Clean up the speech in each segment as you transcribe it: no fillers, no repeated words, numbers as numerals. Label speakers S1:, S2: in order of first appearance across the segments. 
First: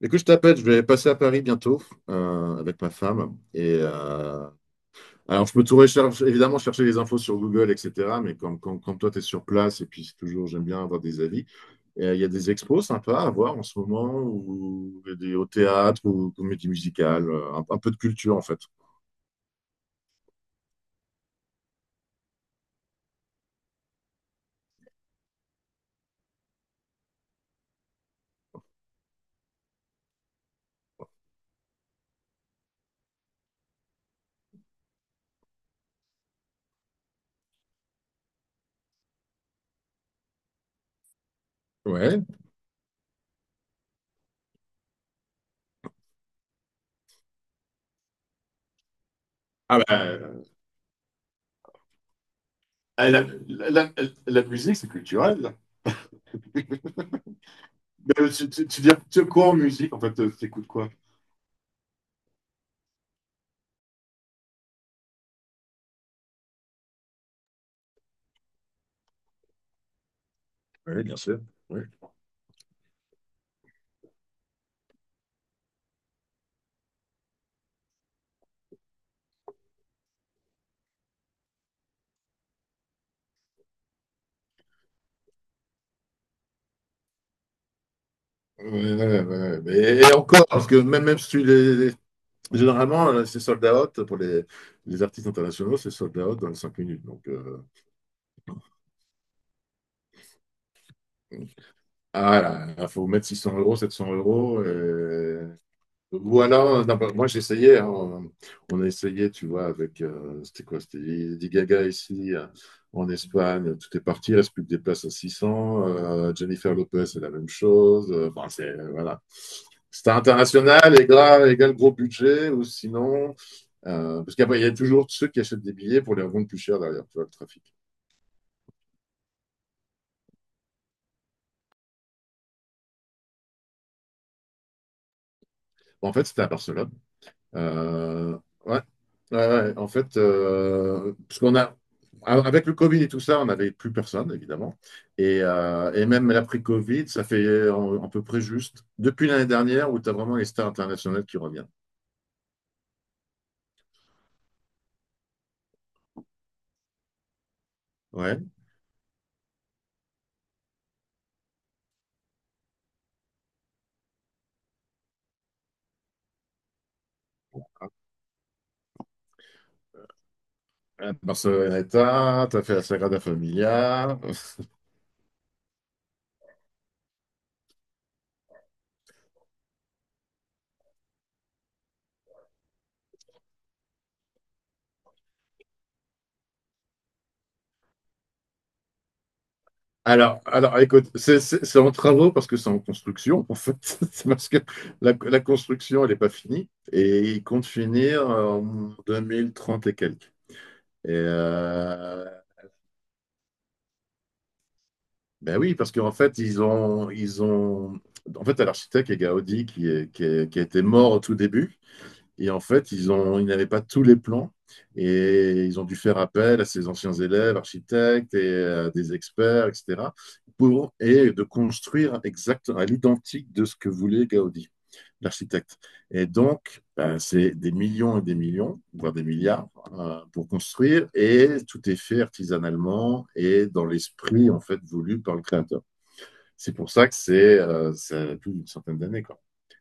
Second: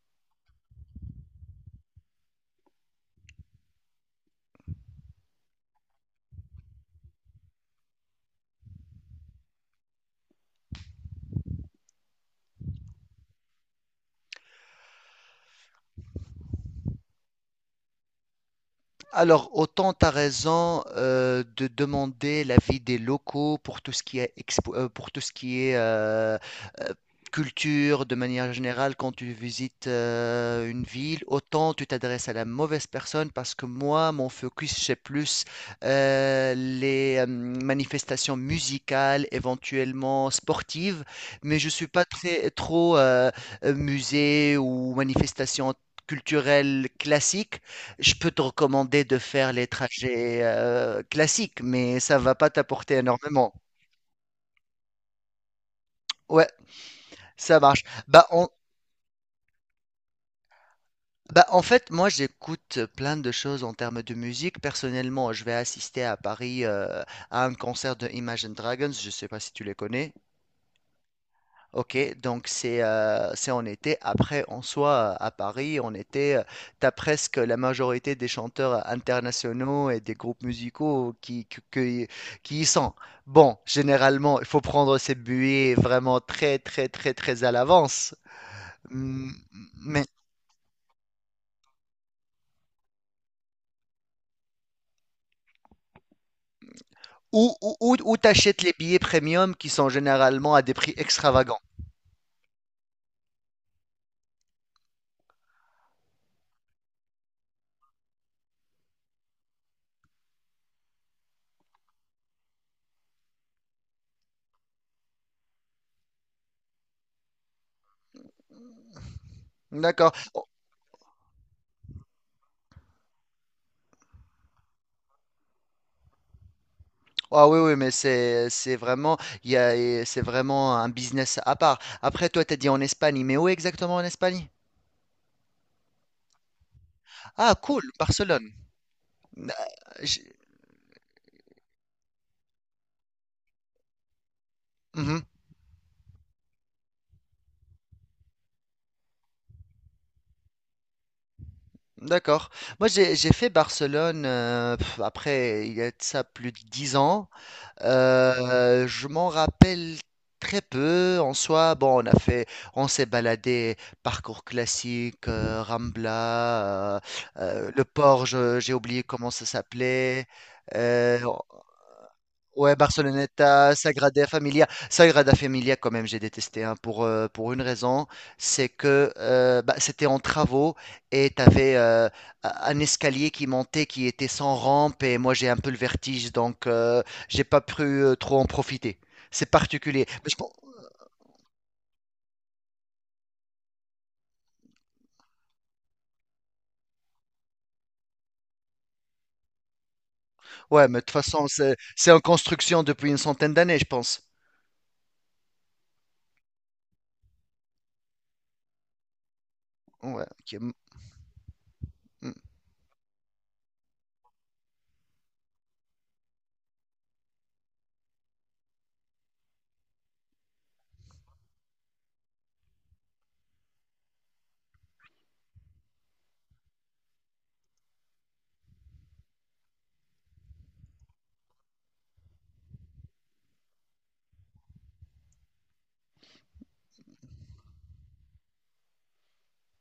S1: Écoute, je t'appelle, je vais passer à Paris bientôt avec ma femme. Et alors, je peux tout rechercher, évidemment, chercher les infos sur Google, etc. Mais quand toi, tu es sur place, et puis c'est toujours, j'aime bien avoir des avis. Il y a des expos sympas à voir en ce moment, ou des, au théâtre, ou comédie musicale, un peu de culture en fait.
S2: Alors, autant tu as raison, de demander l'avis des locaux pour tout ce qui est, pour tout ce qui est euh, culture de manière générale quand tu visites une ville, autant tu t'adresses à la mauvaise personne parce que moi, mon focus, c'est plus les manifestations musicales, éventuellement sportives, mais je suis pas
S1: Ouais.
S2: très, trop musée ou manifestation culturelle classique. Je peux te recommander de faire les
S1: Ah bah,
S2: trajets classiques, mais ça va pas t'apporter
S1: la, la-
S2: énormément.
S1: la- la musique, c'est culturel.
S2: Ouais, ça marche.
S1: Mais
S2: Bah,
S1: tu dis tu quoi en musique, en fait, t'écoutes quoi?
S2: bah, en fait, moi, j'écoute plein de choses en termes de musique. Personnellement, je vais assister à Paris à un concert de Imagine Dragons. Je sais pas si tu les connais.
S1: Oui, bien sûr. Oui.
S2: Ok, donc c'est en été. Après, en soi, à Paris, en été, t'as presque la majorité des chanteurs internationaux et des groupes musicaux qui y sont. Bon, généralement, il faut prendre ces billets vraiment très, très, très, très à l'avance.
S1: Ouais, ouais,
S2: Mm,
S1: ouais.
S2: Mais
S1: Et encore, parce que même si tu les... Généralement, là, c'est sold out pour les artistes internationaux, c'est sold out dans les 5 minutes. Donc,
S2: où t'achètes les billets premium qui sont généralement à des prix extravagants?
S1: ah là, il faut mettre 600 euros, 700 euros. Voilà, non, bah, moi j'essayais, hein, on a essayé, tu vois, c'était quoi, c'était Lady Gaga ici, en Espagne, tout est parti, il reste plus que des places à 600, Jennifer Lopez, c'est la même chose, enfin, voilà. C'était
S2: D'accord.
S1: international, égal gros budget, ou sinon, parce qu'après, il y a toujours ceux qui achètent des billets pour les revendre plus cher derrière, tu vois, le
S2: Ah oui, oui,
S1: trafic.
S2: mais c'est vraiment il y a et c'est vraiment un business à part. Après, toi, t'as dit en Espagne, mais où exactement en Espagne?
S1: En fait, c'était à Barcelone.
S2: Ah, cool,
S1: Euh,
S2: Barcelone.
S1: ouais. Ouais,
S2: Euh,
S1: ouais. En fait,
S2: j'ai-
S1: parce qu'on a, avec le Covid et tout ça, on n'avait plus personne, évidemment.
S2: Mhm,
S1: Et même l'après-Covid, ça fait à peu près juste depuis l'année dernière où tu as vraiment les stars internationales qui reviennent.
S2: d'accord. Moi, j'ai fait Barcelone. Après, il y a de ça plus de 10 ans.
S1: Ouais.
S2: Je m'en rappelle très peu. En soi, bon, on a fait, on s'est baladé, parcours classique, Rambla, le port, j'ai oublié comment ça s'appelait. Euh,
S1: Barceloneta, tu as fait
S2: Ouais,
S1: la Sagrada
S2: Barceloneta,
S1: Familia.
S2: Sagrada Familia. Sagrada Familia, quand même, j'ai détesté hein, pour une raison, c'est que bah, c'était en travaux et tu avais un escalier qui montait qui était sans rampe et moi j'ai un peu le vertige donc j'ai pas pu trop en profiter. C'est particulier.
S1: Alors, alors écoute, c'est en travaux parce que c'est en construction, en fait. C'est parce que la construction, elle n'est pas finie et ils comptent finir en 2030 et quelques.
S2: Ouais, mais de
S1: Et
S2: toute façon, c'est en
S1: euh,
S2: construction depuis une centaine d'années, je pense.
S1: ben oui, parce qu'en fait, ils ont. En fait, t'as l'architecte qui est Gaudi,
S2: Ouais,
S1: qui
S2: ok.
S1: a été mort au tout début.
S2: Mm,
S1: Et en fait, ils n'avaient pas tous les plans et ils ont dû faire appel à ces anciens élèves, architectes des experts, etc., pour, et de construire exact, à l'identique de ce que voulait Gaudi, l'architecte. Et donc, ben, c'est des millions et des millions, voire des milliards, pour construire et tout est fait artisanalement et dans l'esprit, en fait, voulu par le créateur. C'est pour ça que ça a plus d'une centaine d'années, quoi,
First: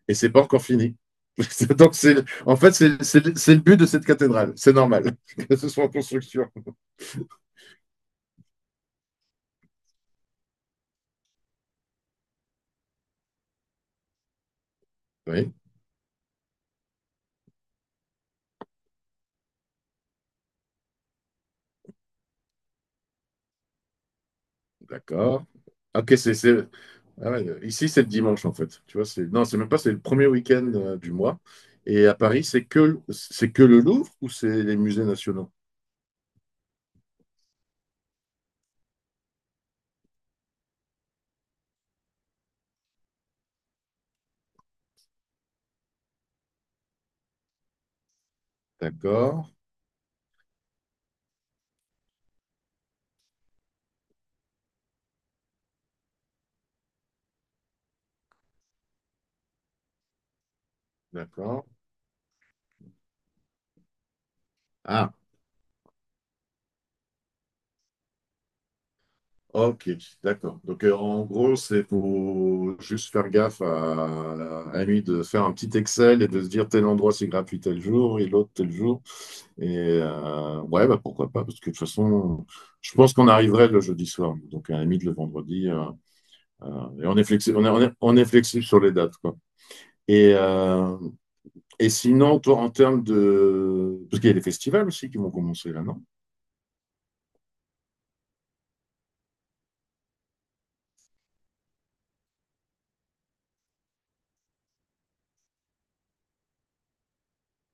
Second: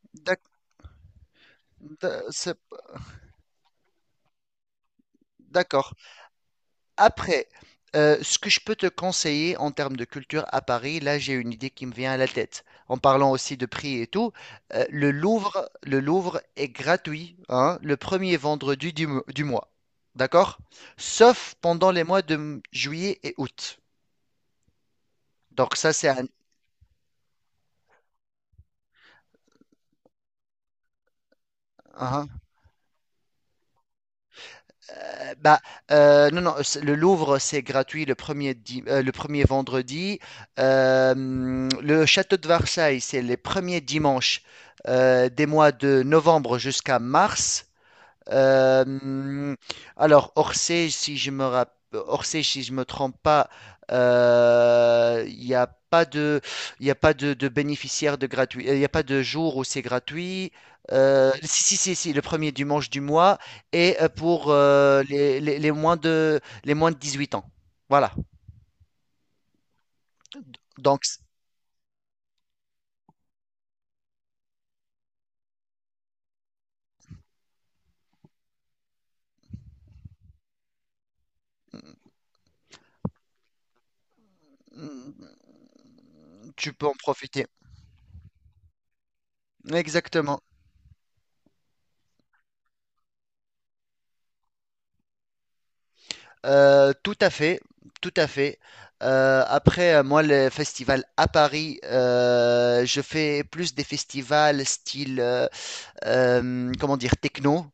S1: et c'est pas
S2: d'ac-
S1: encore fini. Donc,
S2: d'a-
S1: en
S2: c'est-
S1: fait, c'est le but de cette cathédrale. C'est normal que ce soit en
S2: d'accord.
S1: construction.
S2: Après, ce que je peux te conseiller en termes de culture à Paris, là j'ai une idée qui me vient à la tête. En parlant aussi de prix et tout,
S1: Oui,
S2: Le Louvre est gratuit, hein, le premier vendredi du mois. D'accord? Sauf pendant les mois de juillet et août.
S1: d'accord.
S2: Donc ça c'est
S1: Ok,
S2: un.
S1: ah ouais, ici, c'est le dimanche, en fait. Tu vois, non, c'est même pas, c'est le premier week-end du mois. Et à
S2: Hein,
S1: Paris, c'est que le Louvre ou c'est les musées nationaux?
S2: bah, non, non, le Louvre, c'est gratuit le premier, le premier vendredi. Le château de Versailles, c'est les premiers dimanches des mois de novembre jusqu'à mars.
S1: D'accord,
S2: Euh, alors, Orsay, si je me rapp- Orsay, si je me trompe pas, il n'y a pas de, il y a pas de bénéficiaire de gratuit, il n'y a pas de jour où c'est gratuit.
S1: d'accord.
S2: Si, si, si, si, le premier dimanche du mois et pour
S1: Ah,
S2: les moins de 18 ans. Voilà.
S1: ok, d'accord.
S2: Donc,
S1: En gros, c'est pour juste faire gaffe à lui de faire un petit Excel et de se dire tel endroit, c'est gratuit tel jour et l'autre tel jour. Ouais, bah pourquoi pas, parce que de toute façon, je pense qu'on arriverait le jeudi soir, donc à la limite le vendredi.
S2: tu peux en
S1: Et on est
S2: profiter.
S1: flexible, on est flexible sur les dates, quoi. Et,
S2: Exactement.
S1: euh, et sinon, toi, en termes de... Parce qu'il y a des festivals aussi qui vont commencer là, non?
S2: Tout à fait, tout à fait. Après, moi, le festival à Paris, je fais plus des festivals style, comment dire, techno.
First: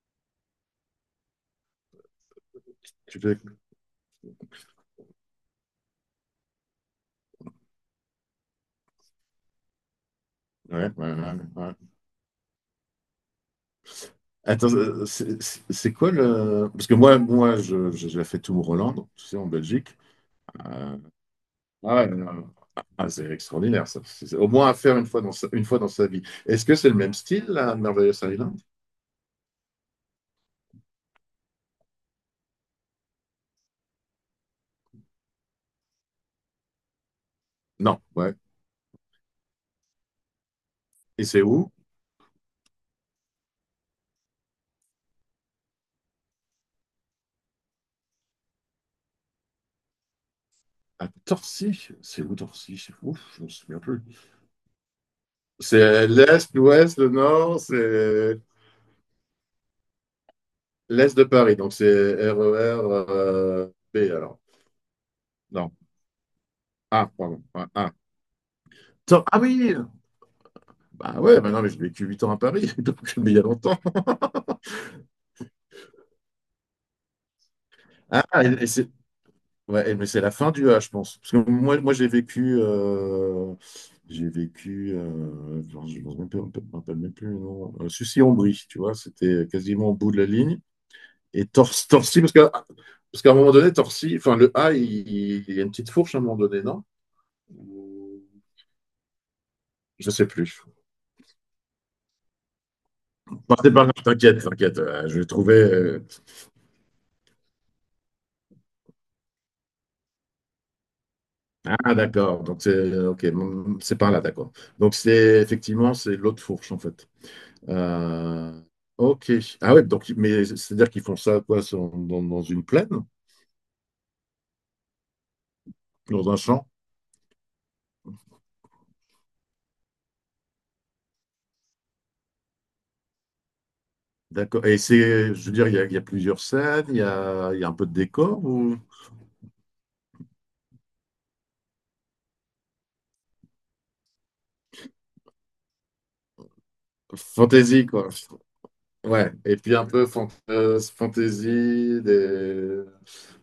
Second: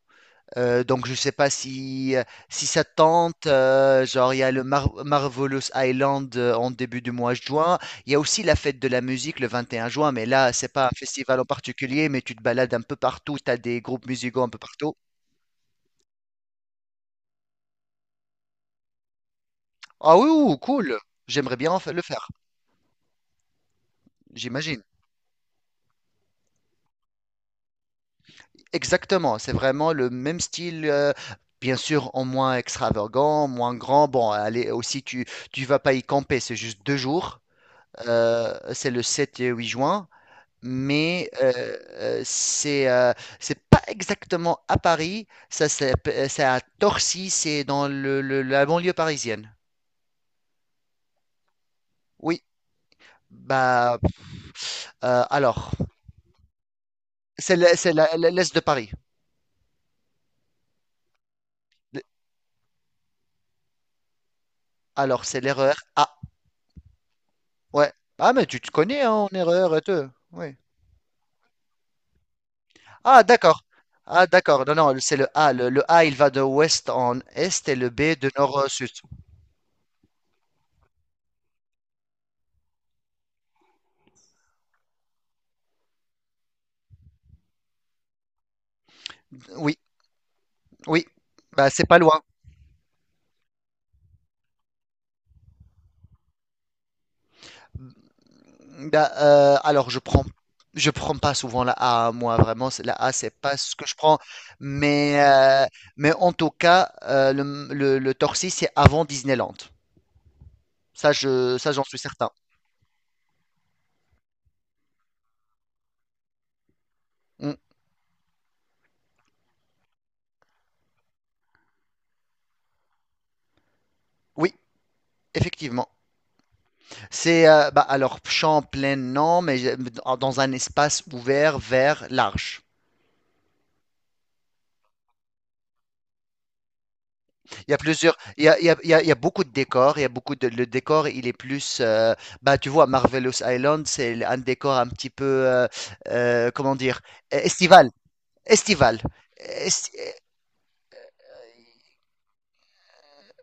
S2: Donc, je sais pas si, si ça te
S1: Tu fais-
S2: tente. Genre, il y a le Marvelous Island en début du mois de juin. Il y a aussi la fête de la musique le 21 juin, mais là, c'est pas un
S1: Ouais, ouais,
S2: festival
S1: ouais,
S2: en
S1: ouais.
S2: particulier, mais tu te balades un peu partout. Tu as des groupes musicaux un peu
S1: Attends,
S2: partout.
S1: c'est quoi le... Parce que moi j'ai fait tout Roland, tu sais, en Belgique.
S2: Ah oui, ouh,
S1: Euh,
S2: cool. J'aimerais bien
S1: Ah
S2: le
S1: ouais,
S2: faire,
S1: non, non. Ah, c'est extraordinaire, ça. C'est au moins à
S2: j'imagine.
S1: faire une fois dans sa vie. Est-ce que c'est le même style, la Marvelous Island?
S2: Exactement, c'est vraiment le même style, bien sûr en moins extravagant, moins grand. Bon, allez, aussi tu vas pas y camper, c'est juste 2 jours.
S1: Non, ouais.
S2: C'est le 7 et 8 juin,
S1: Et
S2: mais
S1: c'est où?
S2: euh, c'est euh, c'est pas exactement à Paris, ça c'est à Torcy, c'est dans la banlieue parisienne.
S1: À Torcy. C'est où
S2: Oui,
S1: Torcy? C'est fou, je ne me souviens
S2: bah
S1: plus.
S2: alors
S1: C'est l'Est, l'Ouest, le
S2: c'est
S1: Nord,
S2: le- c'est la-
S1: c'est
S2: l'est de Paris.
S1: l'Est de Paris. Donc c'est RER B alors.
S2: Alors c'est
S1: Non.
S2: l'erreur.
S1: Ah, pardon. Ouais,
S2: Ouais.
S1: ah,
S2: Ah, mais tu te connais hein, en
S1: Ah oui!
S2: erreur, toi. Oui.
S1: Bah ouais, bah non, mais j'ai vécu 8 ans à Paris, donc,
S2: Ah,
S1: mais il y a
S2: d'accord.
S1: longtemps.
S2: Ah, d'accord. Non, non, c'est le A. Le A, il va de ouest en est et le B
S1: Ah,
S2: de nord
S1: et
S2: au
S1: c'est.
S2: sud.
S1: Ouais, mais c'est la fin du A, je pense. Parce que moi j'ai vécu. Euh, j'ai vécu. Genre, je ne me rappelle je me rappelle même plus le nom. Sucy-en-Brie, tu vois, c'était
S2: Oui,
S1: quasiment au bout de la ligne.
S2: oui.
S1: Et
S2: Bah, c'est pas loin.
S1: Torcy parce qu'à un moment donné, Torcy, enfin, le A, il y a une petite fourche à un moment donné, non?
S2: Bah, alors,
S1: Je sais plus.
S2: je prends pas souvent la A, hein, moi, vraiment. La A, c'est pas
S1: Bah, c'est
S2: ce
S1: pas
S2: que
S1: grave,
S2: je prends.
S1: t'inquiète, t'inquiète. Je
S2: Mais,
S1: vais trouver.
S2: euh, mais en tout cas, le Torcy, c'est avant Disneyland. Ça, ça, j'en
S1: Ah,
S2: suis certain.
S1: d'accord. Donc, c'est OK. C'est par là, d'accord. Donc, c'est l'autre fourche, en fait.
S2: Mm.
S1: Euh, ok. Ah ouais, donc, mais c'est-à-dire qu'ils font ça quoi, dans une plaine,
S2: Oui, effectivement.
S1: dans un champ?
S2: C'est bah, alors champ plein non, mais dans un espace ouvert, vert, large.
S1: D'accord. Et je veux dire, il y a plusieurs scènes, il y a
S2: Il
S1: un
S2: y a
S1: peu de
S2: plusieurs,
S1: décor
S2: il y a, il y a-
S1: ou
S2: il y a- Il y a beaucoup de décors. Il y a beaucoup de, Le décor, il est plus, bah tu vois, Marvelous Island, c'est un décor un petit peu, comment dire,
S1: fantasy,
S2: estival,
S1: quoi.
S2: estival.
S1: Ouais. Et puis un
S2: Esti-
S1: peu fantasy, des...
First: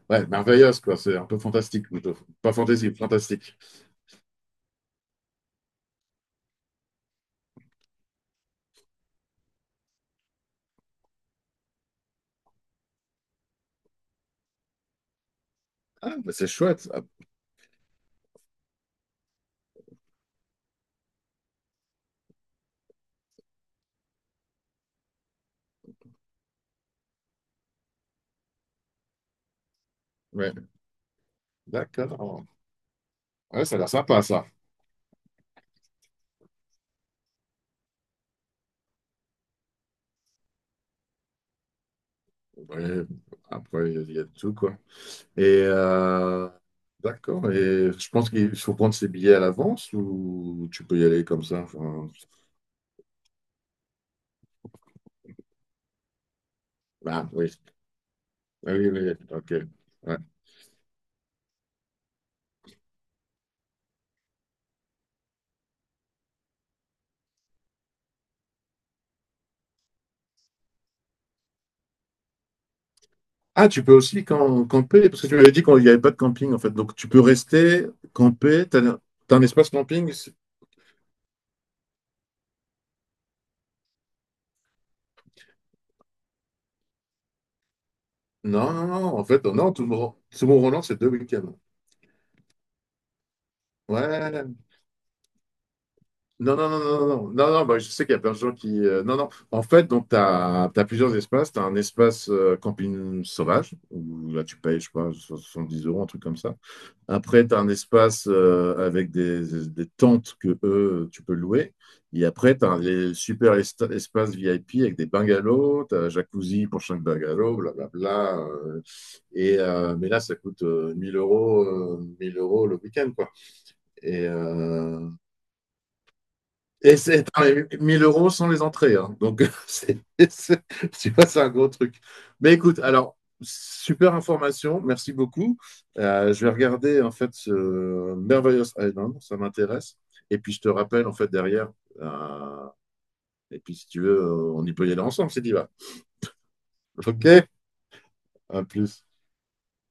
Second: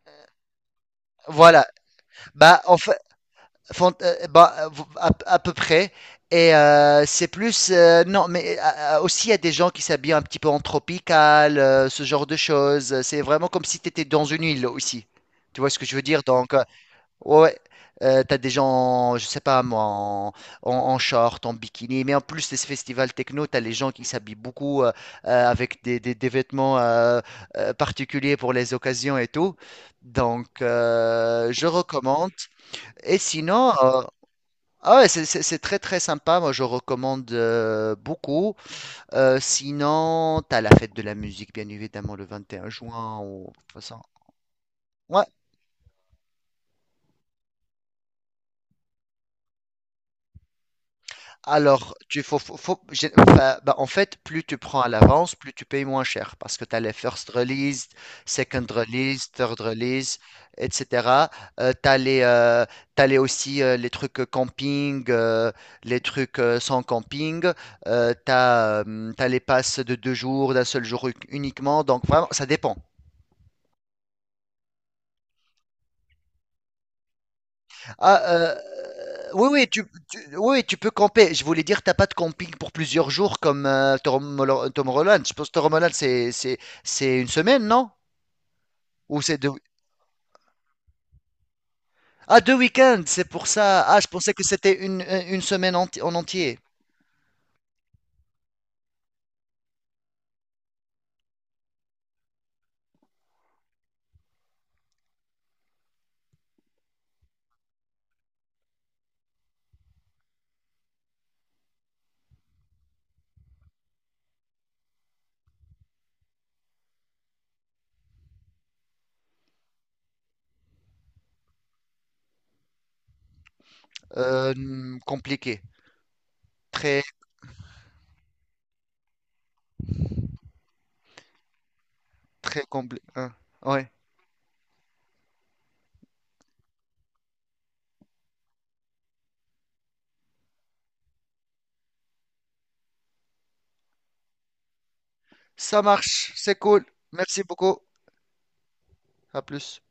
S1: Ouais, merveilleuse, quoi. C'est un peu
S2: voilà.
S1: fantastique, plutôt. Pas
S2: Bah en
S1: fantasy,
S2: fait,
S1: fantastique.
S2: Bah, à peu près. Et c'est plus. Non, mais aussi, il y a des gens qui s'habillent un petit peu en tropical, ce genre de choses. C'est vraiment comme si tu étais dans une île aussi. Tu vois ce que je veux
S1: Ah,
S2: dire?
S1: bah c'est
S2: Donc,
S1: chouette. Ah,
S2: ouais, t'as des gens, je sais pas moi, en, en short, en bikini. Mais en plus de ce festival techno, t'as les gens qui s'habillent beaucoup avec des vêtements particuliers pour les occasions et tout. Donc,
S1: ouais,
S2: je recommande.
S1: d'accord.
S2: Et
S1: Ouais,
S2: sinon,
S1: ça a l'air sympa, ça.
S2: ah ouais, c'est très très sympa, moi je recommande beaucoup. Sinon, t'as la fête de la musique, bien évidemment, le vingt et un
S1: Ouais,
S2: juin. Ou. De toute
S1: après,
S2: façon.
S1: il y a de tout, quoi. Et euh, d'accord. Et je pense qu'il faut prendre ses billets à l'avance ou tu peux y aller comme ça.
S2: Alors,
S1: Enfin,
S2: tu faut, faut- faut- j'ai- enfin, ben, en fait, plus tu prends à l'avance, plus tu payes moins cher parce que tu as les first
S1: ah oui.
S2: release, second
S1: Ah oui, oui, oui.
S2: release,
S1: Ok.
S2: third
S1: Ouais.
S2: release, etc. tu as les, euh, t'as les aussi les trucs camping, les trucs sans camping. Tu as, les passes de 2 jours, d'un seul jour uniquement. Donc, vraiment, ça dépend.
S1: Ah, tu peux aussi camper, parce que tu m'avais dit qu'il n'y avait pas de camping en fait. Donc tu peux rester,
S2: Ah, euh,
S1: camper. T'as un
S2: Oui, oui,
S1: espace camping?
S2: oui, tu peux camper. Je voulais dire, t'as pas de camping pour plusieurs jours comme Tom Holland. Tom Holland. Je pense que Tom Holland, c'est une semaine, non?
S1: Non, non, non.
S2: Ou
S1: En
S2: c'est
S1: fait,
S2: deux.
S1: non, tout le monde Roland, c'est 2 week-ends.
S2: Ah, deux week-ends, c'est pour ça. Ah, je pensais que
S1: Ouais.
S2: c'était une semaine en
S1: Non,
S2: entier.
S1: non, non, non, non, non, non, non, bah, je sais qu'il y a plein de gens qui. Non, non. En fait, donc, tu as, plusieurs espaces. Tu as un espace camping sauvage, où là, tu payes, je sais pas, 70 euros, un truc comme ça. Après, tu as un espace avec des tentes que eux, tu peux louer. Et après, tu as les super espaces VIP avec des bungalows, tu as jacuzzi pour chaque bungalow, blablabla. Mais là, ça coûte 1000 euros, 1000 € le week-end, quoi. Et, euh,
S2: Compliqué.
S1: et
S2: Très,
S1: c'est Attends, les 1000 € sont les entrées, hein. Donc, c'est- tu vois, c'est un gros truc. Mais
S2: très
S1: écoute,
S2: compliqué.
S1: alors,
S2: Ouais.
S1: super information. Merci beaucoup. Je vais regarder, en fait, ce Merveillous Island. Ça m'intéresse. Et puis, je te rappelle, en fait, derrière. euh, et puis, si tu veux, on y peut y aller ensemble, c'est dit va.
S2: Ça marche, c'est cool. Merci
S1: OK,
S2: beaucoup.
S1: à plus.
S2: À plus.